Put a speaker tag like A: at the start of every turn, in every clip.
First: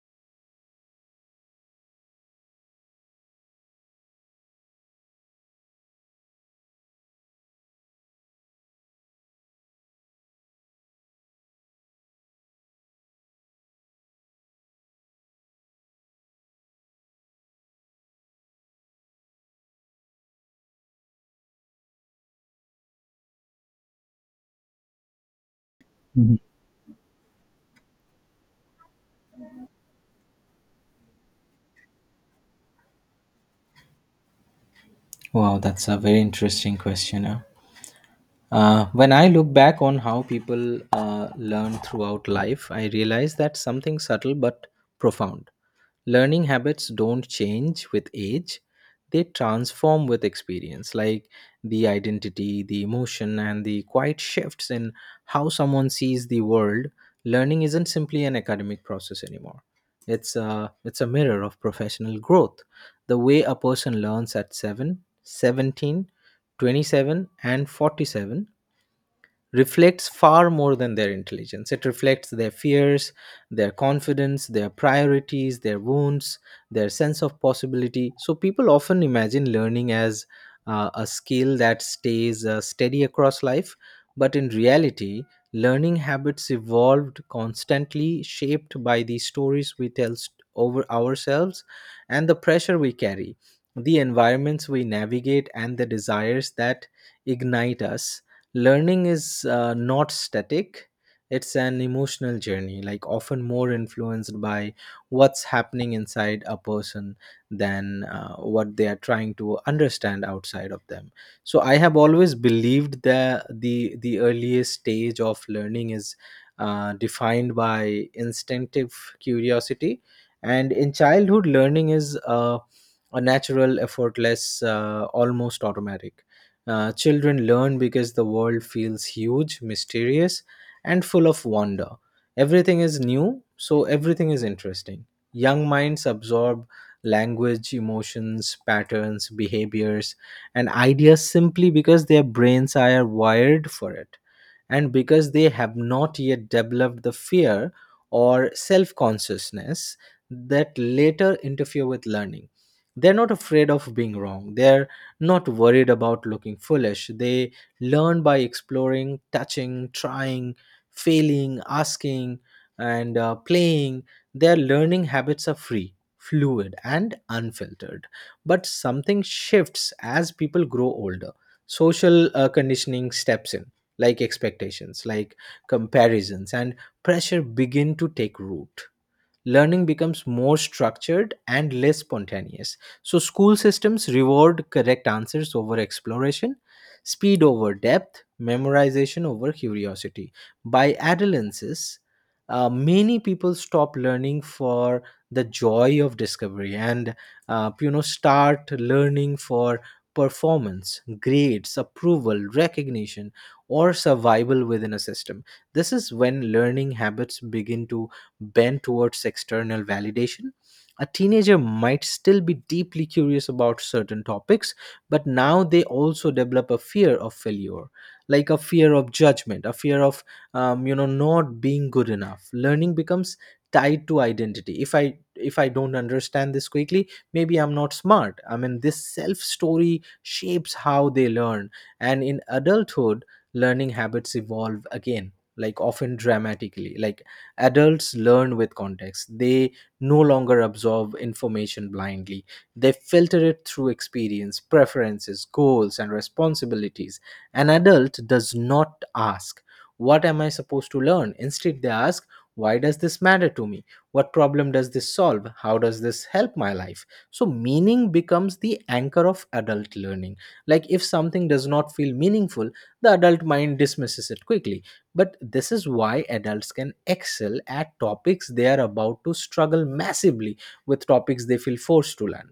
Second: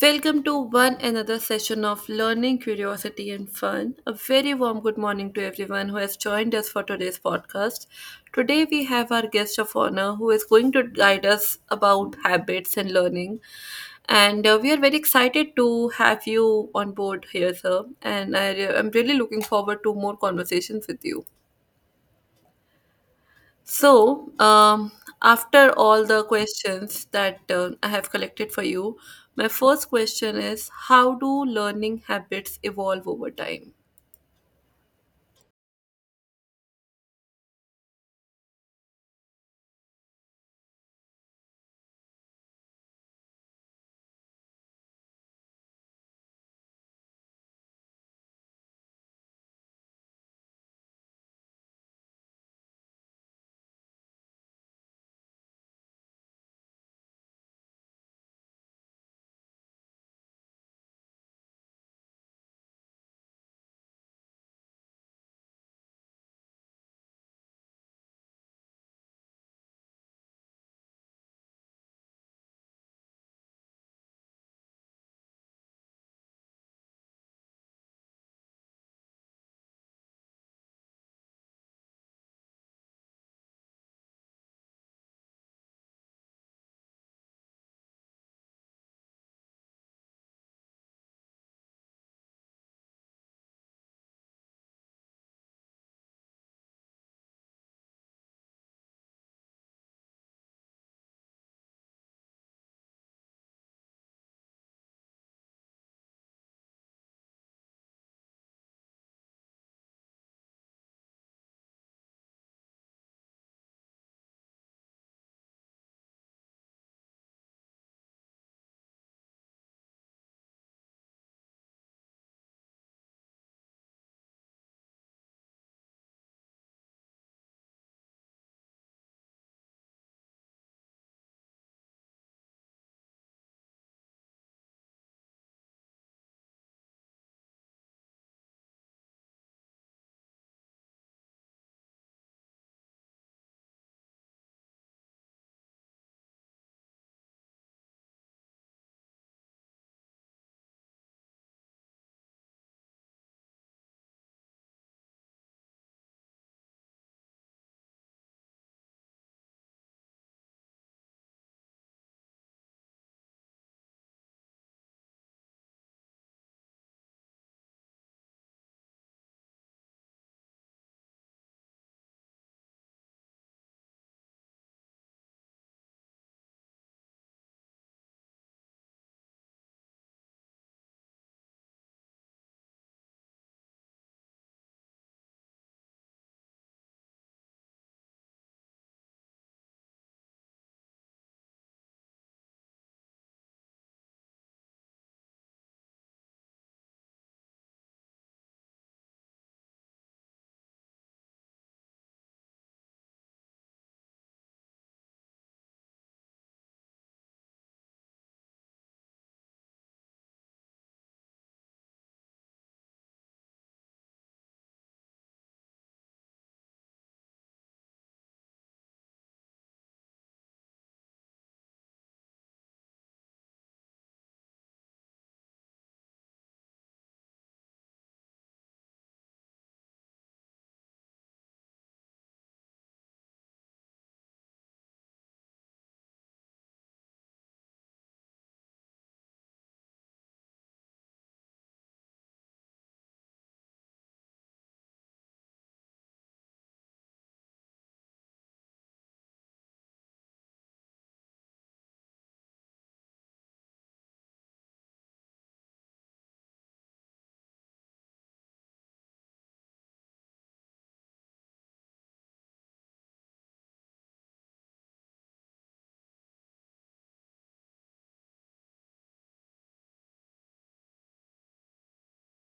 A: Welcome to one another session of Learning, Curiosity, and Fun. A very warm good morning to everyone who has joined us for today's podcast. Today, we have our guest of honor who is going to guide us about habits and learning. And we are very excited to have you on board here, sir. And I'm really looking forward to more conversations with you. So, after all the
B: Mhm.
A: questions that I have collected for you, my first question is how do learning habits evolve over time?
B: Wow, that's a very interesting question, huh? When I look back on how people learn throughout life, I realize that something subtle but profound. Learning habits don't change with age, they transform with experience, like the identity, the emotion, and the quiet shifts in how someone sees the world. Learning isn't simply an academic process anymore, it's a mirror of professional growth. The way a person learns at 7, 17, 27, and 47 reflects far more than their intelligence. It reflects their fears, their confidence, their priorities, their wounds, their sense of possibility. So people often imagine learning as a skill that stays steady across life, but in reality, learning habits evolved constantly, shaped by the stories we tell over ourselves and the pressure we carry. The environments we navigate and the desires that ignite us. Learning is not static, it's an emotional journey, like often more influenced by what's happening inside a person than what they are trying to understand outside of them. So I have always believed that the earliest stage of learning is defined by instinctive curiosity, and in childhood learning is a natural, effortless, almost automatic. Children learn because the world feels huge, mysterious, and full of wonder. Everything is new, so everything is interesting. Young minds absorb language, emotions, patterns, behaviors, and ideas simply because their brains are wired for it and because they have not yet developed the fear or self consciousness that later interfere with learning. They're not afraid of being wrong. They're not worried about looking foolish. They learn by exploring, touching, trying, failing, asking, and playing. Their learning habits are free, fluid, and unfiltered. But something shifts as people grow older. Social conditioning steps in, like expectations, like comparisons, and pressure begin to take root. Learning becomes more structured and less spontaneous. So, school systems reward correct answers over exploration, speed over depth, memorization over curiosity. By adolescence, many people stop learning for the joy of discovery and start learning for performance, grades, approval, recognition, or survival within a system. This is when learning habits begin to bent towards external validation. A teenager might still be deeply curious about certain topics, but now they also develop a fear of failure, like a fear of judgment, a fear of not being good enough. Learning becomes tied to identity. If I don't understand this quickly, maybe I'm not smart. I mean, this self story shapes how they learn, and in adulthood, learning habits evolve again, like often dramatically. Like, adults learn with context. They no longer absorb information blindly. They filter it through experience, preferences, goals, and responsibilities. An adult does not ask, "What am I supposed to learn?" Instead, they ask, "Why does this matter to me? What problem does this solve? How does this help my life?" So, meaning becomes the anchor of adult learning. Like, if something does not feel meaningful, the adult mind dismisses it quickly. But this is why adults can excel at topics they are about to struggle massively with topics they feel forced to learn.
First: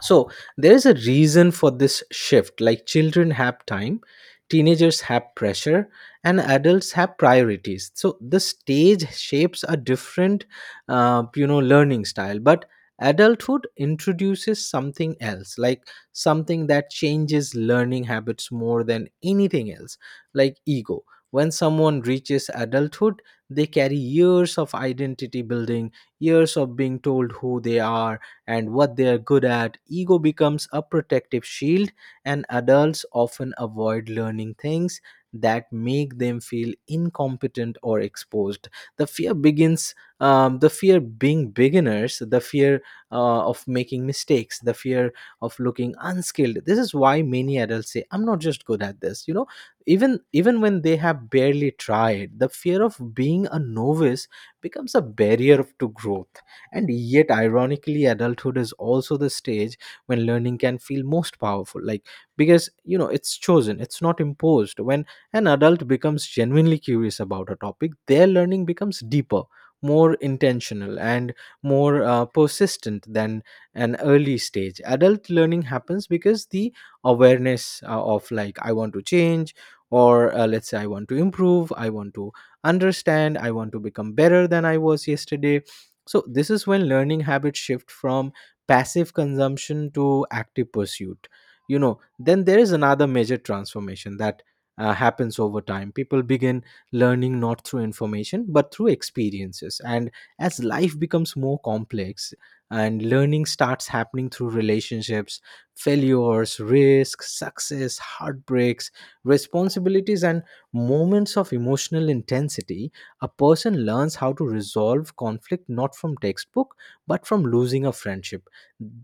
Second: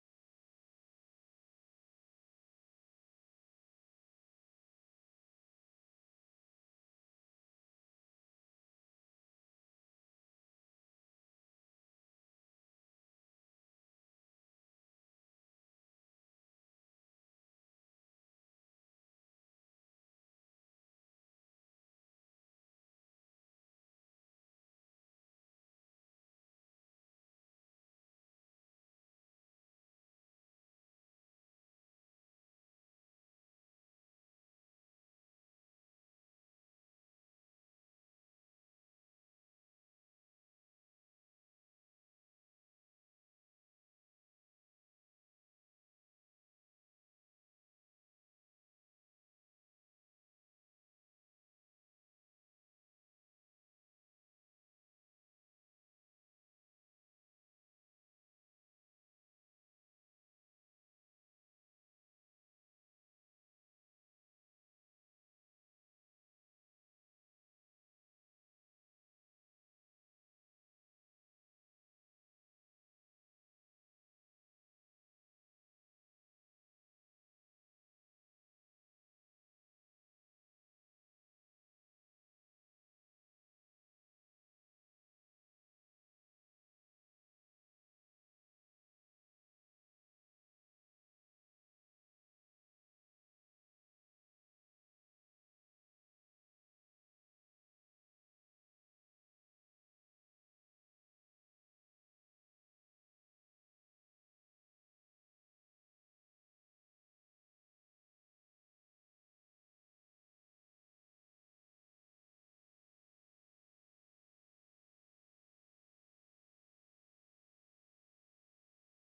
B: So there is a reason for this shift, like children have time, teenagers have pressure, and adults have priorities. So the stage shapes a different learning style. But adulthood introduces something else, like something that changes learning habits more than anything else, like ego. When someone reaches adulthood, they carry years of identity building, years of being told who they are and what they are good at. Ego becomes a protective shield, and adults often avoid learning things that make them feel incompetent or exposed. The fear begins, the fear being beginners, the fear of making mistakes, the fear of looking unskilled. This is why many adults say, "I'm not just good at this." You know, even when they have barely tried, the fear of being a novice becomes a to growth. And yet, ironically, adulthood is also the stage when learning can feel most powerful. Like, because, it's chosen, it's not imposed. When an adult becomes genuinely curious about a topic, their learning becomes deeper, more intentional, and more persistent than an early stage. Adult learning happens because the awareness of, like, "I want to change," or let's say, "I want to improve, I want to understand, I want to become better than I was yesterday." So this is when learning habits shift from passive consumption to active pursuit. You know, then there is another major transformation that happens over time. People begin learning not through information but through experiences. And as life becomes more complex and learning starts happening through relationships, failures, risks, success, heartbreaks, responsibilities, and moments of emotional intensity, a person learns how to resolve conflict not from textbook but from losing a friendship.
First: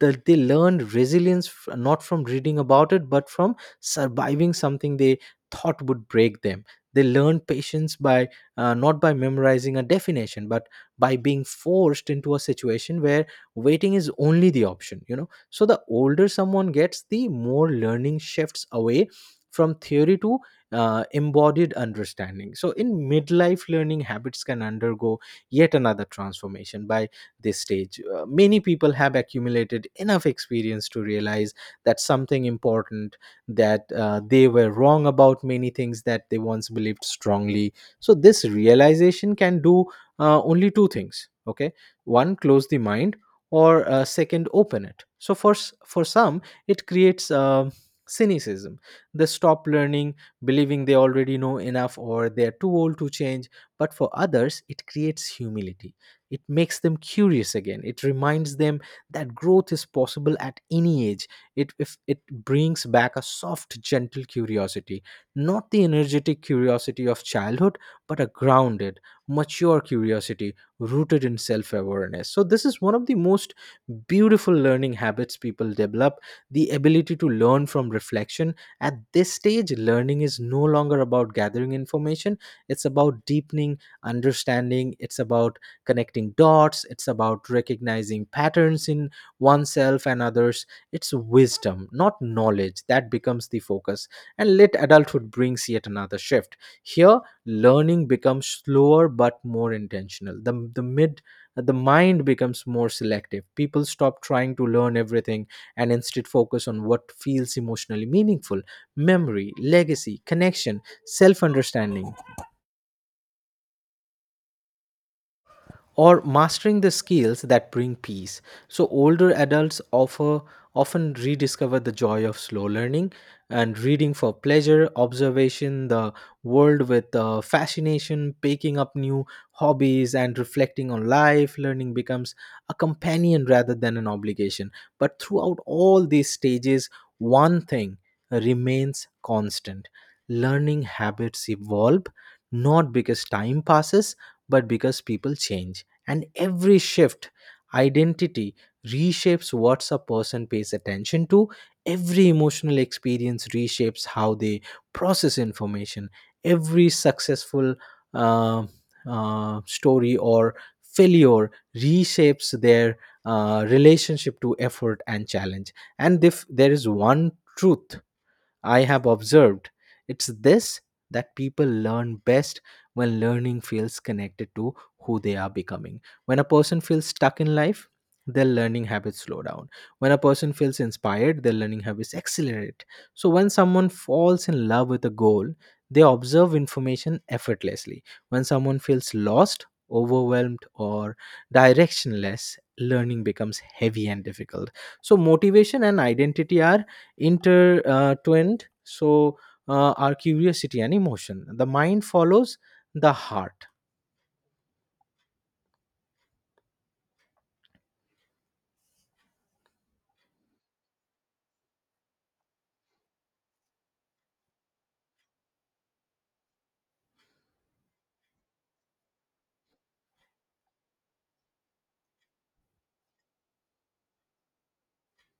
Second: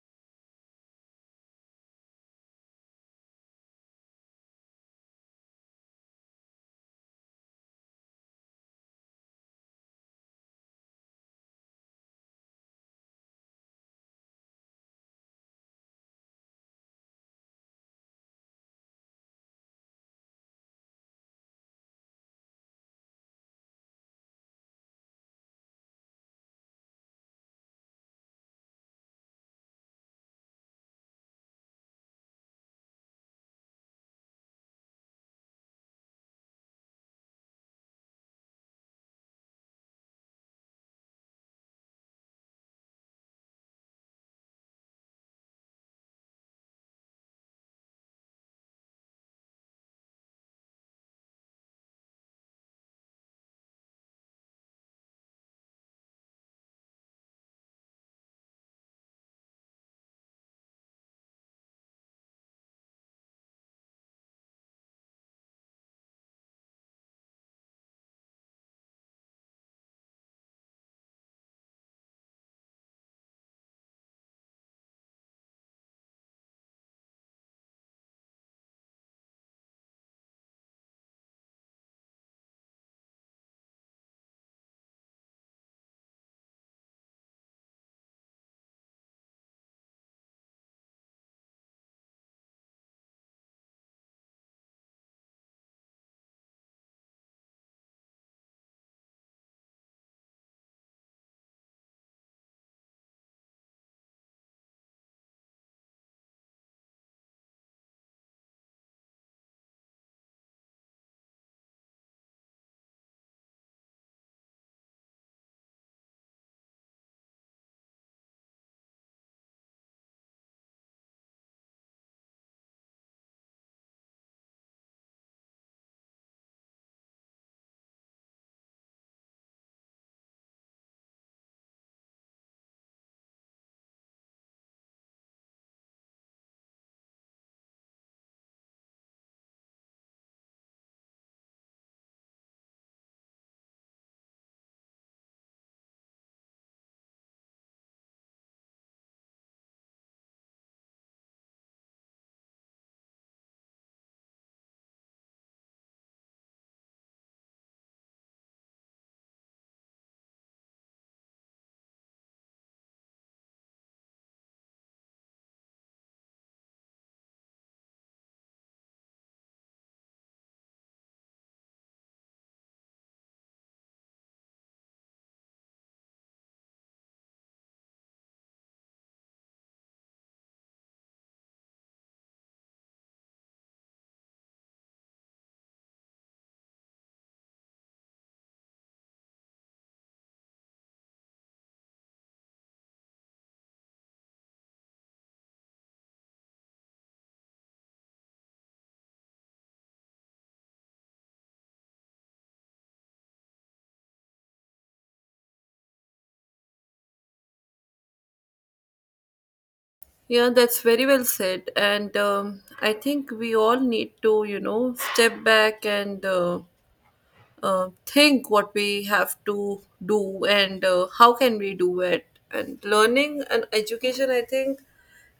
B: That they learn resilience not from reading about it but from surviving something they thought would break them. They learn patience by not by memorizing a definition but by being forced into a situation where waiting is only the option. So the older someone gets, the more learning shifts away from theory to embodied understanding. So, in midlife, learning habits can undergo yet another transformation. By this stage, many people have accumulated enough experience to realize that something important, that they were wrong about many things that they once believed strongly. So, this realization can do only two things. Okay, one, close the mind, or second, open it. So, for some, it creates cynicism. They stop learning, believing they already know enough or they're too old to change. But for others, it creates humility. It makes them curious again. It reminds them that growth is possible at any age. If it brings back a soft, gentle curiosity, not the energetic curiosity of childhood, but a grounded, mature curiosity rooted in self awareness. So, this is one of the most beautiful learning habits people develop, the ability to learn from reflection. At this stage, learning is no longer about gathering information, it's about deepening understanding, it's about connecting dots, it's about recognizing patterns in oneself and others. It's wisdom, not knowledge, that becomes the focus. And late adulthood brings yet another shift. Here, learning becomes slower but more intentional. The mind becomes more selective. People stop trying to learn everything and instead focus on what feels emotionally meaningful: memory, legacy, connection, self understanding, or mastering the skills that bring peace. So older adults offer often rediscover the joy of slow learning and reading for pleasure, observation the world with fascination, picking up new hobbies and reflecting on life. Learning becomes a companion rather than an obligation. But throughout all these stages, one thing remains constant. Learning habits evolve not because time passes but because people change. And every shift, identity reshapes what a person pays attention to. Every emotional experience reshapes how they process information. Every successful uh, story or failure reshapes their relationship to effort and challenge. And if there is one truth I have observed, it's this, that people learn best when learning feels connected to who they are becoming. When a person feels stuck in life, their learning habits slow down. When a person feels inspired, their learning habits accelerate. So, when someone falls in love with a goal, they observe information effortlessly. When someone feels lost, overwhelmed, or directionless, learning becomes heavy and difficult. So, motivation and identity are intertwined, so our curiosity and emotion, the mind follows the heart.
A: Yeah, that's very well said. And I think we all need to, you know, step back and think what we have to do and how can we do it. And learning and education, I think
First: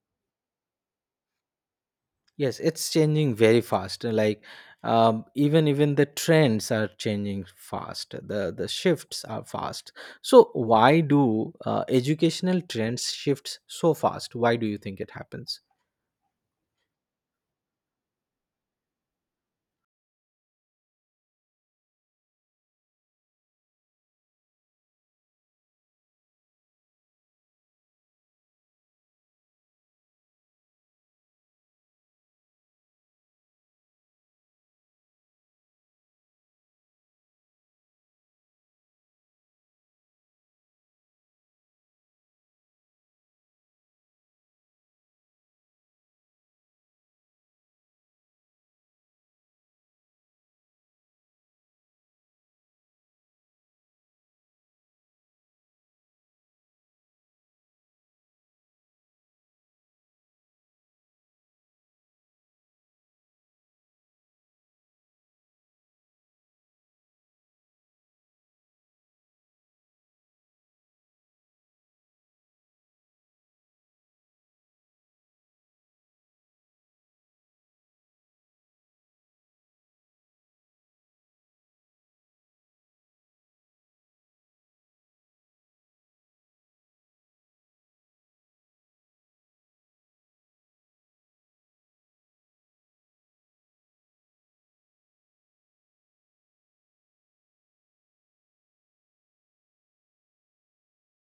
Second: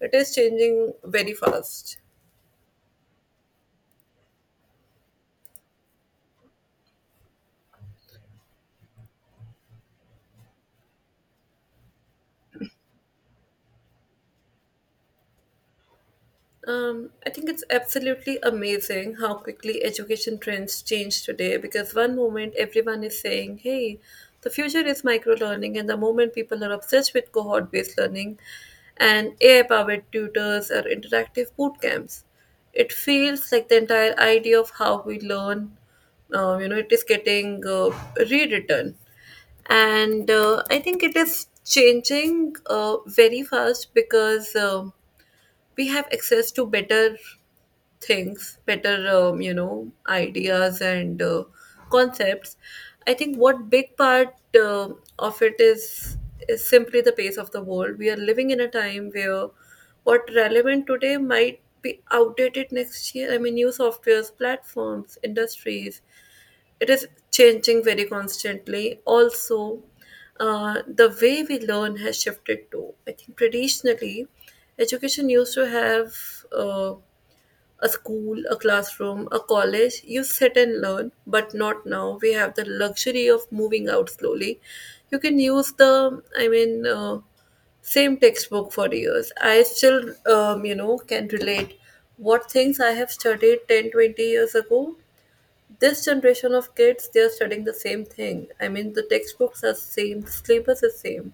A: it is changing very fast.
B: Yes, it's changing very fast, like, even the trends are changing fast, the shifts are fast. So why do educational trends shifts so fast? Why do you think it happens?
A: I think it's absolutely amazing how quickly education trends change today because one moment everyone is saying, hey, the future is micro learning, and the moment people are obsessed with cohort based learning and AI powered tutors or interactive boot camps. It feels like the entire idea of how we learn, it is getting rewritten. And I think it is changing very fast because we have access to better things, better ideas and concepts. I think what big part of it is simply the pace of the world. We are living in a time where what relevant today might be outdated next year. I mean, new softwares, platforms, industries, it is changing very constantly. Also, the way we learn has shifted too. I think traditionally education used to have uh, a school, a classroom, a college, you sit and learn, but not now. We have the luxury of moving out slowly. You can use the, I mean, same textbook for years. I still can relate what things I have studied 10, 20 years ago. This generation of kids, they are studying the same thing. I mean, the textbooks are same, the syllabus is same.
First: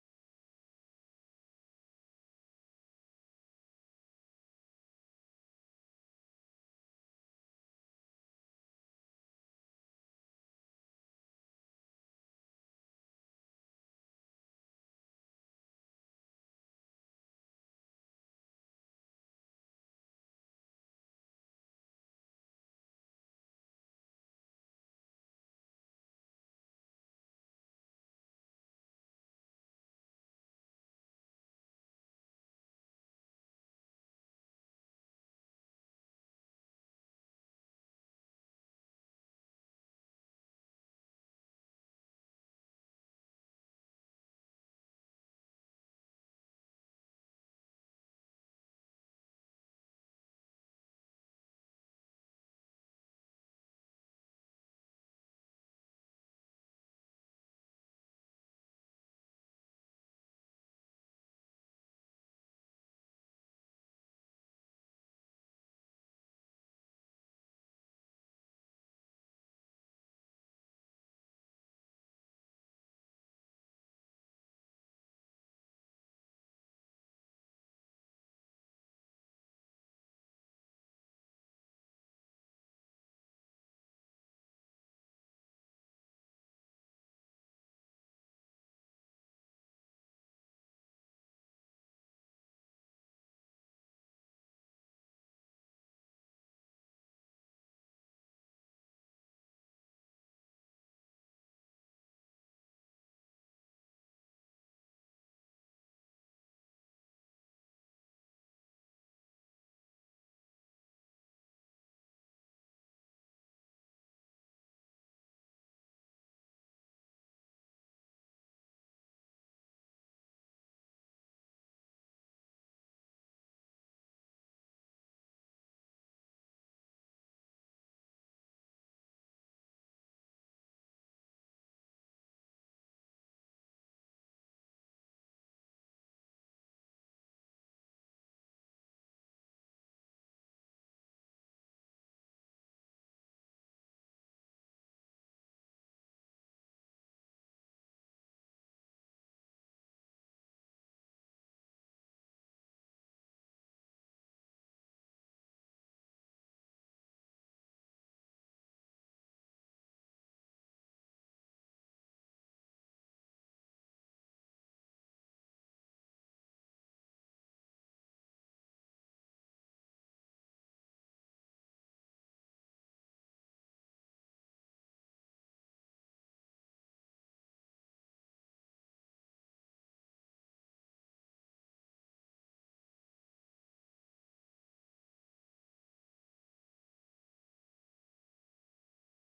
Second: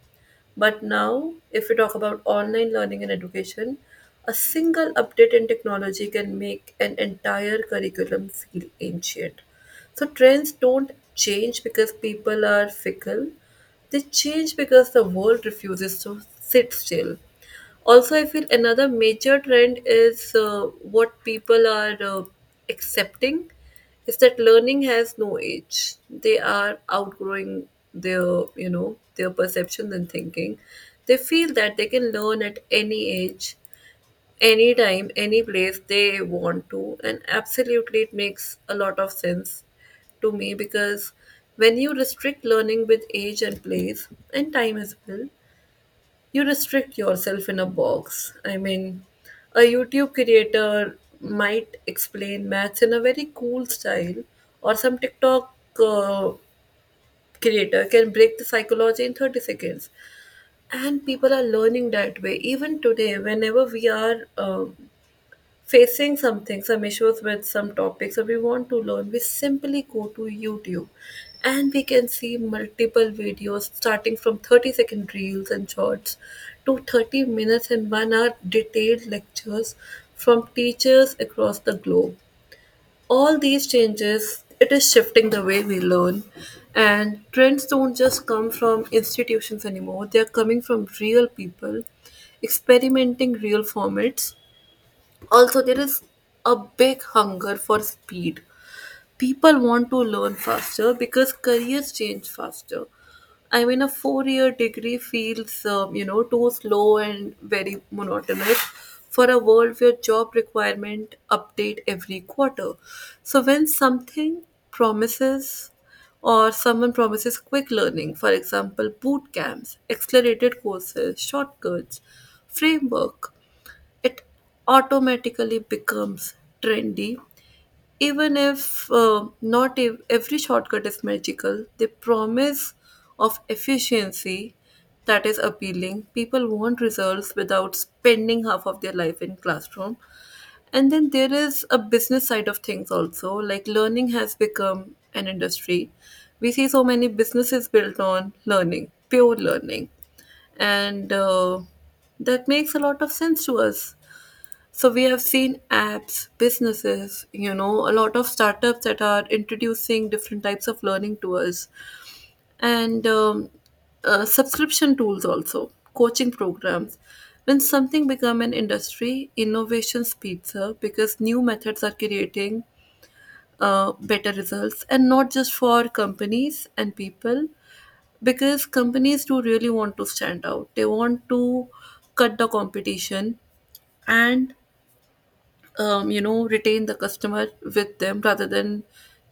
A: But now, if we talk about online learning and education, a single update in technology can make an entire curriculum feel ancient. So trends don't change because people are fickle. They change because the world refuses to sit still. Also, I feel another major trend is what people are accepting is that learning has no age. They are outgrowing their you know their perceptions and thinking. They feel that they can learn at any age, anytime, any place they want to. And absolutely, it makes a lot of sense to me because when you restrict learning with age and place and time as well, you restrict yourself in a box. I mean, a YouTube creator might explain maths in a very cool style, or some TikTok uh, creator can break the psychology in 30 seconds. And people are learning that way. Even today, whenever we are facing something, some issues with some topics that we want to learn, we simply go to YouTube and we can see multiple videos starting from 30-second reels and shorts to 30 minutes and 1 hour detailed lectures from teachers across the globe. All these changes, it is shifting the way we learn. And trends don't just come from institutions anymore, they are coming from real people experimenting real formats. Also, there is a big hunger for speed. People want to learn faster because careers change faster. I mean, a 4 year degree feels too slow and very monotonous for a world where job requirement update every quarter. So when something promises, or someone promises, quick learning, for example boot camps, accelerated courses, shortcuts, framework, it automatically becomes trendy. Even if not every shortcut is magical, the promise of efficiency, that is appealing. People want results without spending half of their life in classroom. And then there is a business side of things also, like learning has become an industry. We see so many businesses built on learning, pure learning, and that makes a lot of sense to us. So we have seen apps, businesses, you know, a lot of startups that are introducing different types of learning to us, and subscription tools also, coaching programs. When something become an industry, innovation speeds up because new methods are creating better results, and not just for companies and people, because companies do really want to stand out. They want to cut the competition and retain the customer with them rather than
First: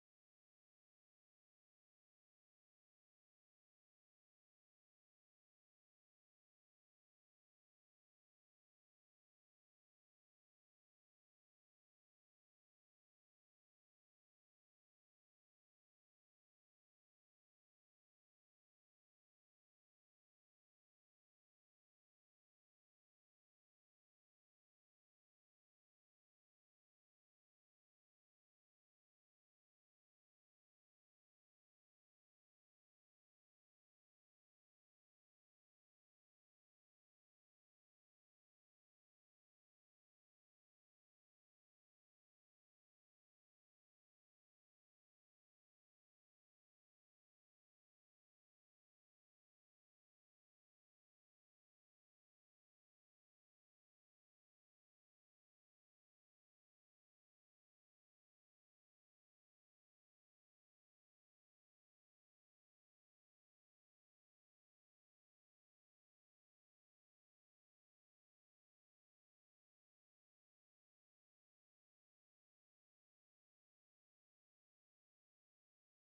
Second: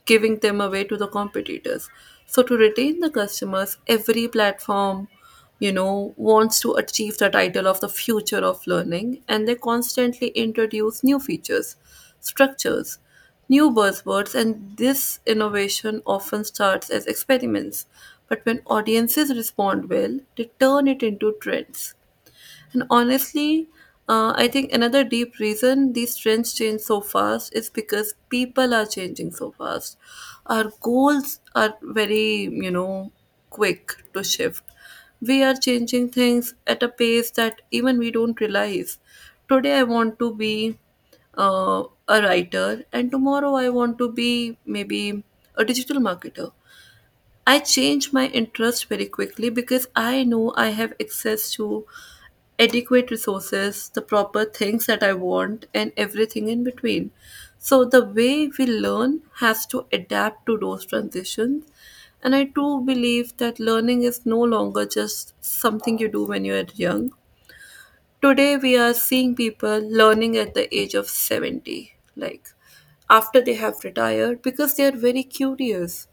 A: giving them away to the competitors. So to retain the customers, every platform wants to achieve the title of the future of learning, and they constantly introduce new features, structures, new buzzwords. And this innovation often starts as experiments, but when audiences respond well, they turn it into trends. And honestly, I think another deep reason these trends change so fast is because people are changing so fast. Our goals are very, quick to shift. We are changing things at a pace that even we don't realize. Today, I want to be a writer, and tomorrow, I want to be maybe a digital marketer. I change my interest very quickly because I know I have access to adequate resources, the proper things that I want, and everything in between. So, the way we learn has to adapt to those transitions. And I do believe that learning is no longer just something you do when you are young. Today, we are seeing people learning at the age of 70, like after they have retired, because they are very curious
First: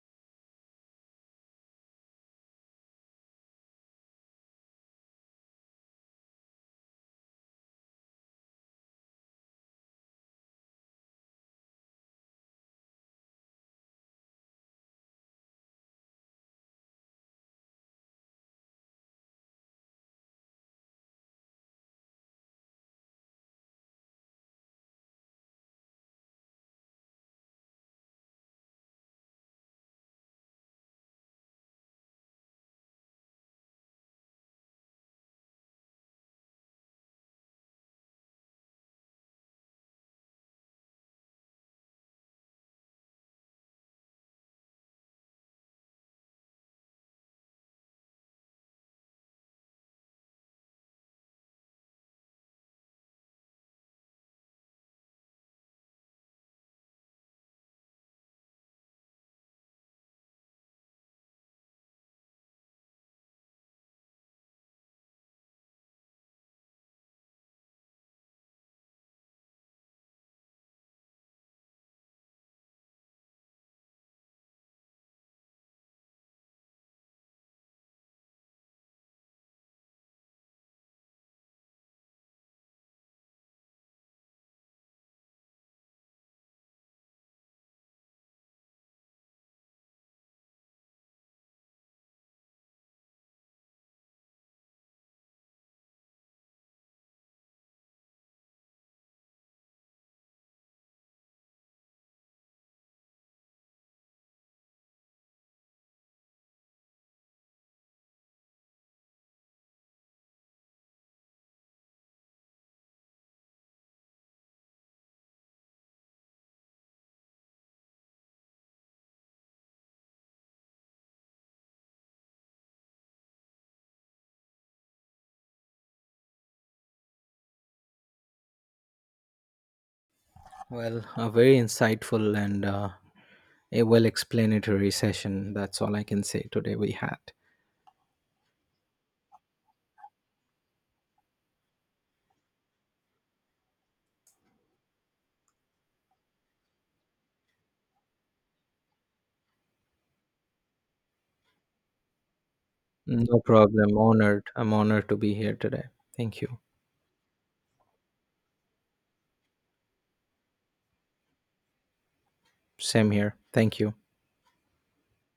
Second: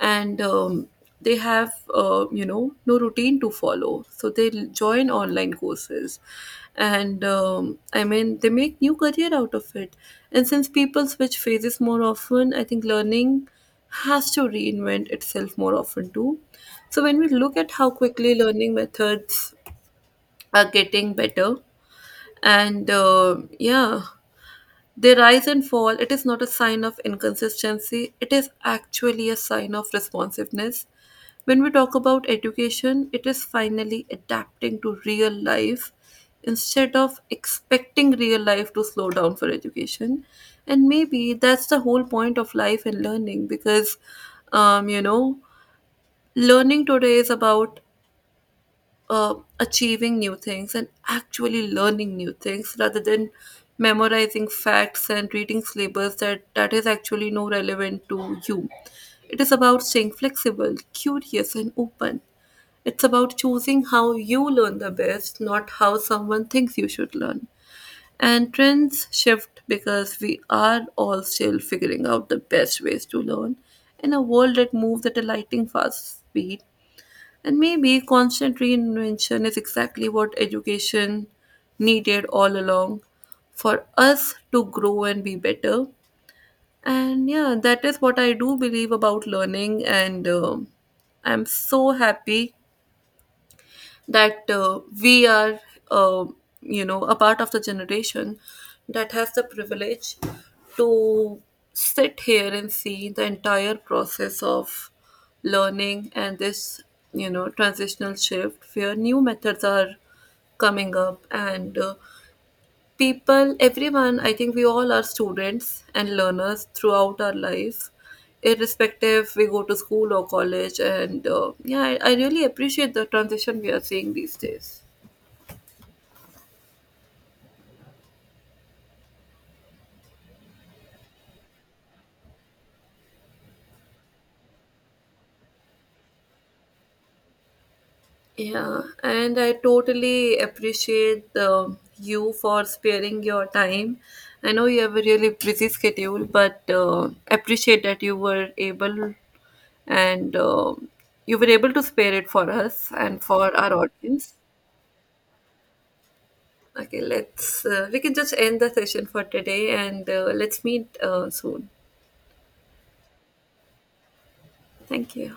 A: and they have, no routine to follow. So they join online courses. And I mean, they make new career out of it. And since people switch phases more often, I think learning has to reinvent itself more often too. So when we look at how quickly learning methods are getting better, and yeah, they rise and fall, it is not a sign of inconsistency. It is actually a sign of responsiveness. When we talk about education, it is finally adapting to real life instead of expecting real life to slow down for education. And maybe that's the whole point of life and learning, because um, you know learning today is about uh, achieving new things and actually learning new things rather than memorizing facts and reading syllabus that is actually no relevant to you. It is about staying flexible, curious, and open. It's about choosing how you learn the best, not how someone thinks you should learn. And trends shift because we are all still figuring out the best ways to learn. In a world that moves at a lightning fast speed, and maybe constant reinvention is exactly what education needed all along for us to grow and be better. And yeah, that is what I do believe about learning. And I'm so happy that we are, uh, a part of the generation that has the privilege to sit here and see the entire process of learning, and this, you know, transitional shift where new methods are coming up and people, everyone, I think we all are students and learners throughout our life, irrespective we go to school or college. And yeah, I really appreciate the transition we are seeing these days.
B: Well, a very insightful and a well explanatory session, that's all I can say today we had.
A: Yeah, and I totally appreciate you for sparing your time. I know you have a really busy schedule, but appreciate that you were able, and you were able to spare it for us and
B: No
A: for our
B: problem.
A: audience.
B: Honored. I'm honored to be here today. Thank you.
A: Okay, let's. We can just end the session for today, and let's meet soon.
B: Same here. Thank you.
A: Thank you.